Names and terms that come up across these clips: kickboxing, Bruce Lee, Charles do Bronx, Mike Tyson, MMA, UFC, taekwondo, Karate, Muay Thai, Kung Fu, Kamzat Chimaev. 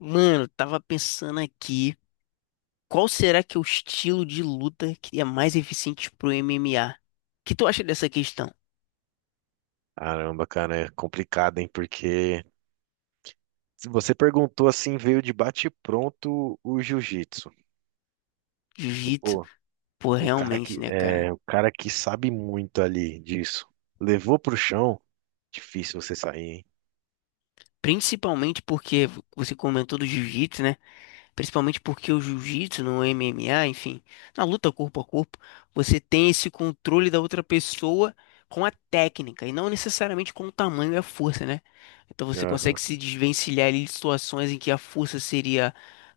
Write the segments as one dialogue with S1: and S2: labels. S1: Mano, tava pensando aqui, qual será que é o estilo de luta que é mais eficiente pro MMA? O que tu acha dessa questão?
S2: Caramba, cara, é complicado, hein? Porque se você perguntou assim, veio de bate-pronto o jiu-jitsu. E,
S1: Jiu-jitsu,
S2: pô,
S1: pô, realmente, né, cara?
S2: o cara que sabe muito ali disso, levou pro chão, difícil você sair, hein?
S1: Principalmente porque você comentou do jiu-jitsu, né? Principalmente porque o jiu-jitsu, no MMA, enfim, na luta corpo a corpo, você tem esse controle da outra pessoa com a técnica e não necessariamente com o tamanho e a força, né? Então você
S2: Aham,
S1: consegue se desvencilhar ali de situações em que a força seria,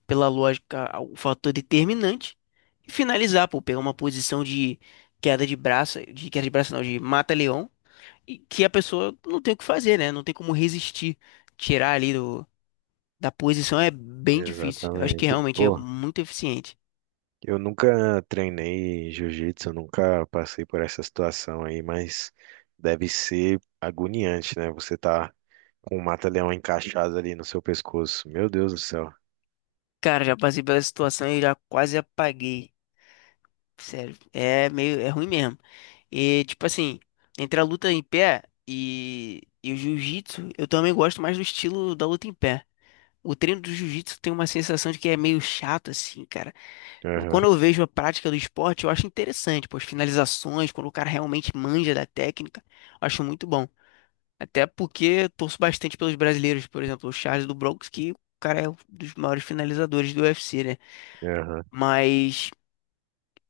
S1: pela lógica, o fator determinante e finalizar, pô, pegar uma posição de queda de braço, de queda de braço não, de mata-leão, e que a pessoa não tem o que fazer, né? Não tem como resistir, tirar ali da posição é bem difícil. Eu acho que
S2: exatamente.
S1: realmente é
S2: Pô,
S1: muito eficiente.
S2: eu nunca treinei jiu-jitsu, eu nunca passei por essa situação aí, mas deve ser agoniante, né? Você tá com o mata-leão encaixado ali no seu pescoço. Meu Deus do céu.
S1: Cara, já passei pela situação e já quase apaguei. Sério, é meio, é ruim mesmo. E tipo assim, entre a luta em pé e o jiu-jitsu, eu também gosto mais do estilo da luta em pé. O treino do jiu-jitsu tem uma sensação de que é meio chato assim, cara.
S2: Aham,
S1: Quando eu vejo a prática do esporte, eu acho interessante, pô, as finalizações, quando o cara realmente manja da técnica, eu acho muito bom. Até porque torço bastante pelos brasileiros, por exemplo, o Charles do Bronx, que o cara é um dos maiores finalizadores do UFC, né?
S2: aham,
S1: Mas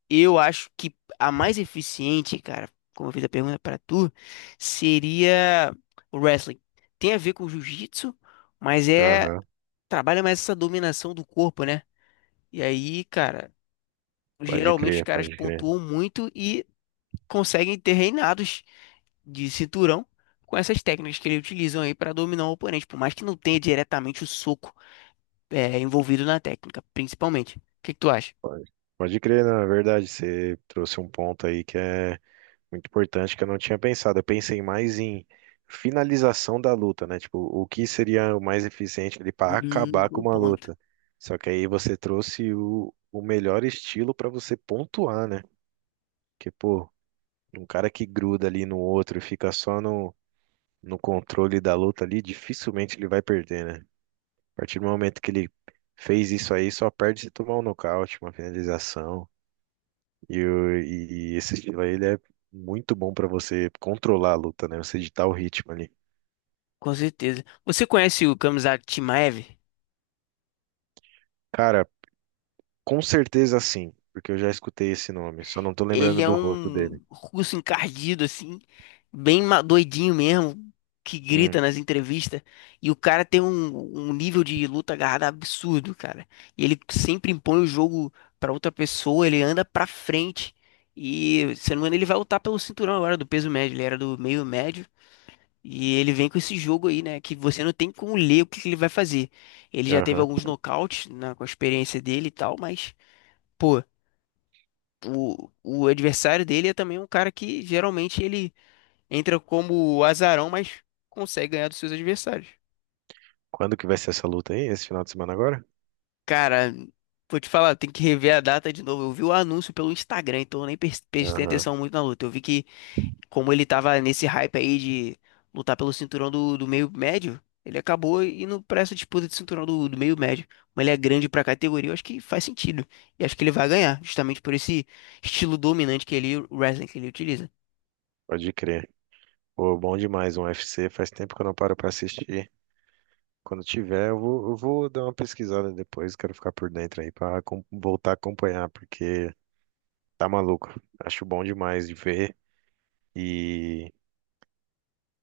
S1: eu acho que a mais eficiente, cara, como eu fiz a pergunta pra tu, seria o wrestling. Tem a ver com o jiu-jitsu, mas é
S2: aham.
S1: trabalha mais essa dominação do corpo, né? E aí, cara,
S2: Pode
S1: geralmente os
S2: crer,
S1: caras
S2: pode crer.
S1: pontuam muito e conseguem ter reinados de cinturão com essas técnicas que ele utilizam aí para dominar o oponente, por mais que não tenha diretamente o soco é, envolvido na técnica, principalmente. O que que tu acha?
S2: Pode, pode crer, na verdade, você trouxe um ponto aí que é muito importante que eu não tinha pensado. Eu pensei mais em finalização da luta, né? Tipo, o que seria o mais eficiente ali para acabar com
S1: Bom
S2: uma
S1: ponto.
S2: luta. Só que aí você trouxe o melhor estilo para você pontuar, né? Porque, pô, um cara que gruda ali no outro e fica só no controle da luta ali, dificilmente ele vai perder, né? A partir do momento que ele fez isso aí, só perde se tomar um nocaute, uma finalização. E esse estilo aí, ele é muito bom pra você controlar a luta, né? Você ditar o ritmo ali.
S1: Com certeza. Você conhece o Kamzat Chimaev?
S2: Cara, com certeza sim, porque eu já escutei esse nome, só não tô lembrando
S1: Ele é
S2: do rosto
S1: um
S2: dele.
S1: russo encardido, assim, bem doidinho mesmo, que grita
S2: Hum,
S1: nas entrevistas. E o cara tem um nível de luta agarrada absurdo, cara. E ele sempre impõe o jogo pra outra pessoa, ele anda pra frente. E, se não me engano, ele vai lutar pelo cinturão agora do peso médio. Ele era do meio médio. E ele vem com esse jogo aí, né? Que você não tem como ler o que que ele vai fazer. Ele já teve
S2: aham.
S1: alguns nocautes, né, com a experiência dele e tal, mas. Pô, o adversário dele é também um cara que geralmente ele entra como azarão, mas consegue ganhar dos seus adversários.
S2: Quando que vai ser essa luta aí? Esse final de semana agora?
S1: Cara, vou te falar, tem que rever a data de novo. Eu vi o anúncio pelo Instagram, então eu nem prestei
S2: Aham,
S1: atenção muito na luta. Eu vi que, como ele tava nesse hype aí de lutar pelo cinturão do, do meio médio, ele acabou indo pra essa disputa de cinturão do, do meio médio. Mas ele é grande pra categoria, eu acho que faz sentido. E acho que ele vai ganhar, justamente por esse estilo dominante que ele, o wrestling que ele utiliza.
S2: pode crer. Pô, bom demais um UFC, faz tempo que eu não paro pra assistir. Quando tiver, eu vou dar uma pesquisada depois, quero ficar por dentro aí pra voltar a acompanhar, porque tá maluco. Acho bom demais de ver e,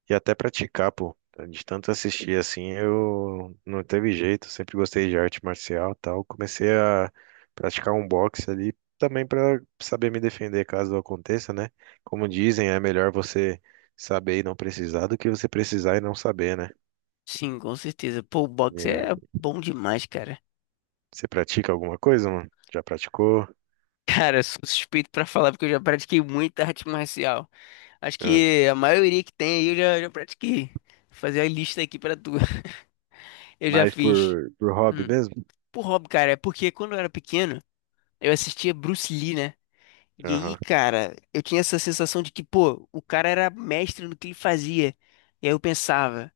S2: e até praticar, pô. De tanto assistir assim, eu não teve jeito, sempre gostei de arte marcial e tal. Comecei a praticar um boxe ali também pra saber me defender caso aconteça, né? Como dizem, é melhor você saber e não precisar do que você precisar e não saber, né?
S1: Sim, com certeza. Pô, o
S2: E,
S1: boxe
S2: é,
S1: é bom demais, cara.
S2: Você pratica alguma coisa, mano? Já praticou?
S1: Cara, sou suspeito pra falar porque eu já pratiquei muita arte marcial. Acho
S2: Ah,
S1: que a maioria que tem aí eu já pratiquei. Vou fazer a lista aqui pra tu. Eu já
S2: mais
S1: fiz.
S2: por hobby
S1: Hum.
S2: mesmo?
S1: Por hobby, cara, é porque quando eu era pequeno, eu assistia Bruce Lee, né? E aí,
S2: Aham,
S1: cara, eu tinha essa sensação de que, pô, o cara era mestre no que ele fazia. E aí eu pensava.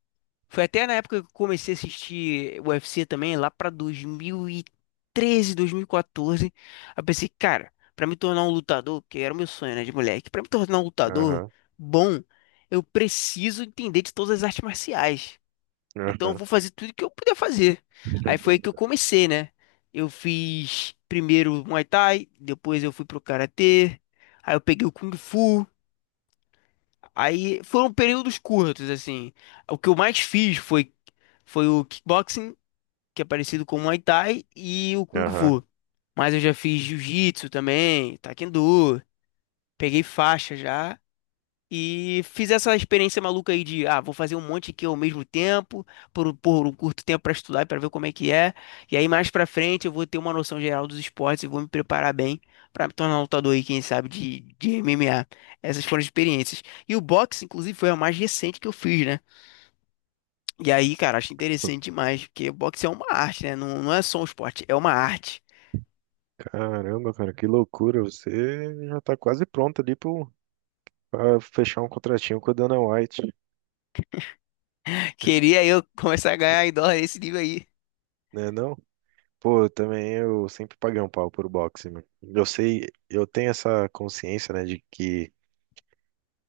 S1: Foi até na época que eu comecei a assistir UFC também, lá pra 2013, 2014. Aí eu pensei, cara, pra me tornar um lutador, que era o meu sonho, né, de moleque, pra me tornar um lutador
S2: aham,
S1: bom, eu preciso entender de todas as artes marciais. Então eu
S2: aham,
S1: vou fazer tudo que eu puder fazer. Aí foi aí que eu comecei, né? Eu fiz primeiro Muay Thai, depois eu fui pro Karatê, aí eu peguei o Kung Fu. Aí foram períodos curtos, assim. O que eu mais fiz foi, foi o kickboxing, que é parecido com o Muay Thai, e o Kung
S2: aham.
S1: Fu. Mas eu já fiz jiu-jitsu também, taekwondo, peguei faixa já. E fiz essa experiência maluca aí de, ah, vou fazer um monte aqui ao mesmo tempo, por um curto tempo para estudar e para ver como é que é. E aí mais para frente eu vou ter uma noção geral dos esportes e vou me preparar bem para me tornar um lutador aí, quem sabe, de MMA. Essas foram as experiências. E o boxe, inclusive, foi a mais recente que eu fiz, né? E aí, cara, acho interessante demais, porque boxe é uma arte, né? Não é só um esporte, é uma arte.
S2: Caramba, cara, que loucura. Você já tá quase pronto ali pra fechar um contratinho com a Dana White,
S1: Queria eu começar a ganhar em dólar esse nível aí.
S2: né não? Pô, eu também eu sempre paguei um pau por boxe, mano. Eu sei, eu tenho essa consciência, né, de que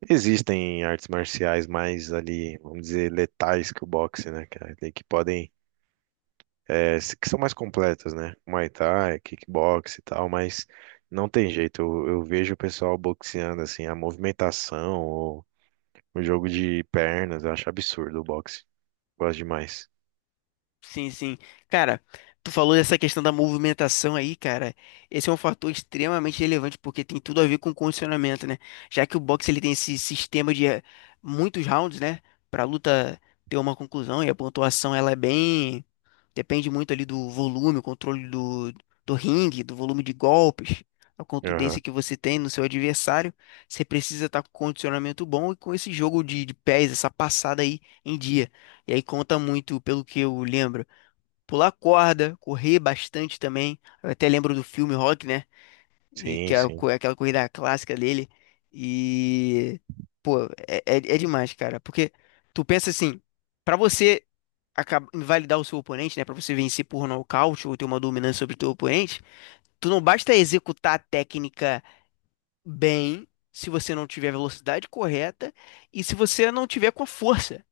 S2: existem artes marciais mais ali, vamos dizer, letais que o boxe, né, cara? Ali que podem, que são mais completas, né? Muay Thai, kickbox e tal, mas não tem jeito. Eu vejo o pessoal boxeando, assim, a movimentação, o jogo de pernas, eu acho absurdo o boxe. Gosto demais.
S1: Sim, sim. Cara, tu falou dessa questão da movimentação aí, cara. Esse é um fator extremamente relevante porque tem tudo a ver com condicionamento, né? Já que o boxe ele tem esse sistema de muitos rounds, né? Pra luta ter uma conclusão e a pontuação ela é bem depende muito ali do volume, o controle do, do ringue, do volume de golpes, a contundência
S2: Aham.
S1: que você tem no seu adversário. Você precisa estar com condicionamento bom e com esse jogo de pés, essa passada aí em dia. E aí conta muito, pelo que eu lembro, pular corda, correr bastante também. Eu até lembro do filme Rock, né? E que
S2: Sim,
S1: é a
S2: sim,
S1: é aquela corrida clássica dele. E, pô, é, é demais, cara. Porque tu pensa assim, pra você invalidar o seu oponente, né, para você vencer por nocaute ou ter uma dominância sobre o teu oponente, tu não basta executar a técnica bem se você não tiver a velocidade correta e se você não tiver com a força.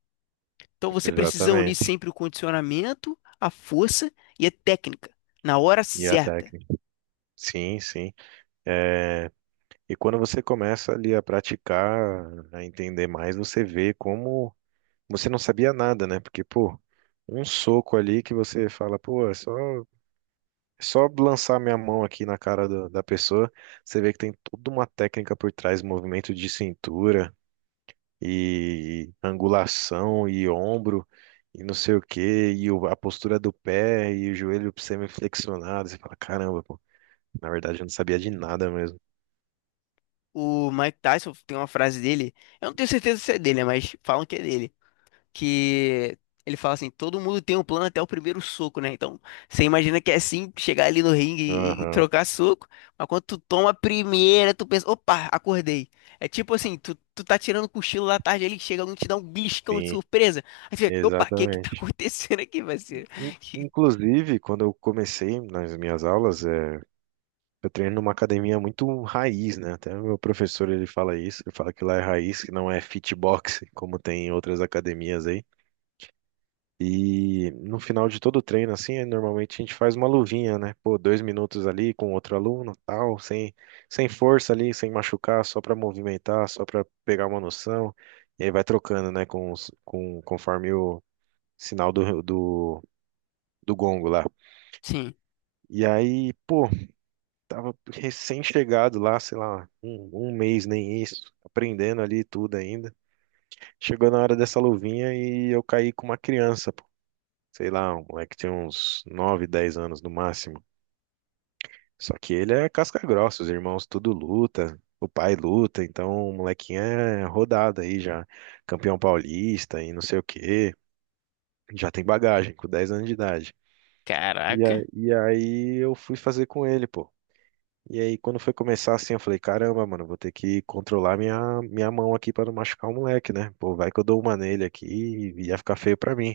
S1: Então você precisa unir
S2: exatamente.
S1: sempre o condicionamento, a força e a técnica na hora
S2: E a
S1: certa.
S2: técnica. Sim, sim. É, E quando você começa ali a praticar, a entender mais, você vê como você não sabia nada, né? Porque, pô, um soco ali que você fala, pô, é só lançar minha mão aqui na cara da pessoa, você vê que tem toda uma técnica por trás, movimento de cintura, e angulação e ombro e não sei o quê, e o- a postura do pé e o joelho semiflexionado. Você fala, caramba, pô, na verdade eu não sabia de nada mesmo.
S1: O Mike Tyson tem uma frase dele, eu não tenho certeza se é dele, né, mas falam que é dele que ele fala assim, todo mundo tem um plano até o primeiro soco, né? Então, você imagina que é assim, chegar ali no ringue e
S2: Aham,
S1: trocar soco, mas quando tu toma a primeira, tu pensa, opa, acordei. É tipo assim, tu tá tirando cochilo da tarde, ele chega alguém e te dá um beliscão de
S2: sim,
S1: surpresa. Aí tu fica, opa, o que que tá
S2: exatamente.
S1: acontecendo aqui, parceiro? E-
S2: Inclusive, quando eu comecei nas minhas aulas, eu treino numa academia muito raiz, né? Até o meu professor ele fala isso, ele fala que lá é raiz, que não é fitbox, como tem em outras academias aí. E no final de todo o treino, assim, normalmente a gente faz uma luvinha, né? Pô, 2 minutos ali com outro aluno, tal, sem força ali, sem machucar, só para movimentar, só para pegar uma noção. E aí vai trocando, né? Conforme o sinal do, gongo lá.
S1: Sim,
S2: E aí, pô, tava recém-chegado lá, sei lá, um mês, nem isso, aprendendo ali tudo ainda. Chegou na hora dessa luvinha e eu caí com uma criança. Sei lá, um moleque tinha uns 9, 10 anos no máximo. Só que ele é casca grossa, os irmãos tudo luta, o pai luta, então o molequinho é rodado aí já, campeão paulista e não sei o quê, já tem bagagem com 10 anos de idade.
S1: caraca.
S2: E aí eu fui fazer com ele, pô. E aí quando foi começar assim, eu falei, caramba, mano, vou ter que controlar minha mão aqui pra não machucar o moleque, né? Pô, vai que eu dou uma nele aqui e ia ficar feio pra mim.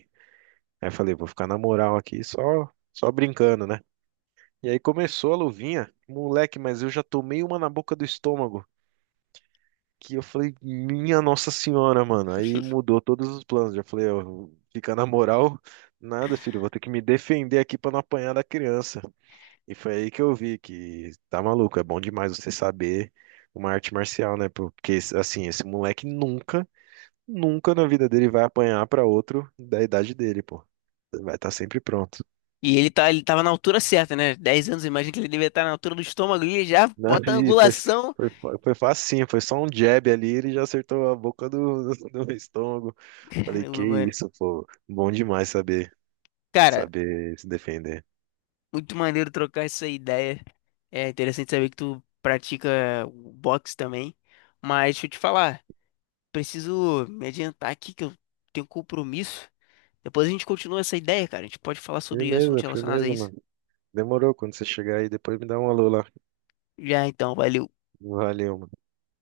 S2: Aí eu falei, vou ficar na moral aqui só, brincando, né? E aí começou a luvinha. Moleque, mas eu já tomei uma na boca do estômago. Que eu falei, minha Nossa Senhora, mano. Aí mudou todos os planos. Já falei, ó, ficar na moral, nada, filho. Vou ter que me defender aqui pra não apanhar da criança. E foi aí que eu vi que tá maluco. É bom demais você saber uma arte marcial, né? Porque, assim, esse moleque nunca, na vida dele vai apanhar pra outro da idade dele, pô. Vai estar sempre pronto.
S1: Ele tava na altura certa, né? 10 anos, imagina que ele devia estar na altura do estômago ali, já
S2: Não,
S1: bota a
S2: e
S1: angulação.
S2: foi, foi facinho, foi só um jab ali, ele já acertou a boca do, do estômago. Falei, que
S1: Caramba, mano.
S2: isso, pô, bom demais saber,
S1: Cara,
S2: saber se defender.
S1: muito maneiro trocar essa ideia. É interessante saber que tu pratica o boxe também. Mas deixa eu te falar, preciso me adiantar aqui que eu tenho um compromisso. Depois a gente continua essa ideia, cara. A gente pode falar sobre assuntos
S2: Firmeza,
S1: relacionados a
S2: firmeza,
S1: isso.
S2: mano. Demorou, quando você chegar aí, depois me dá um alô lá.
S1: Já então, valeu.
S2: Valeu, mano.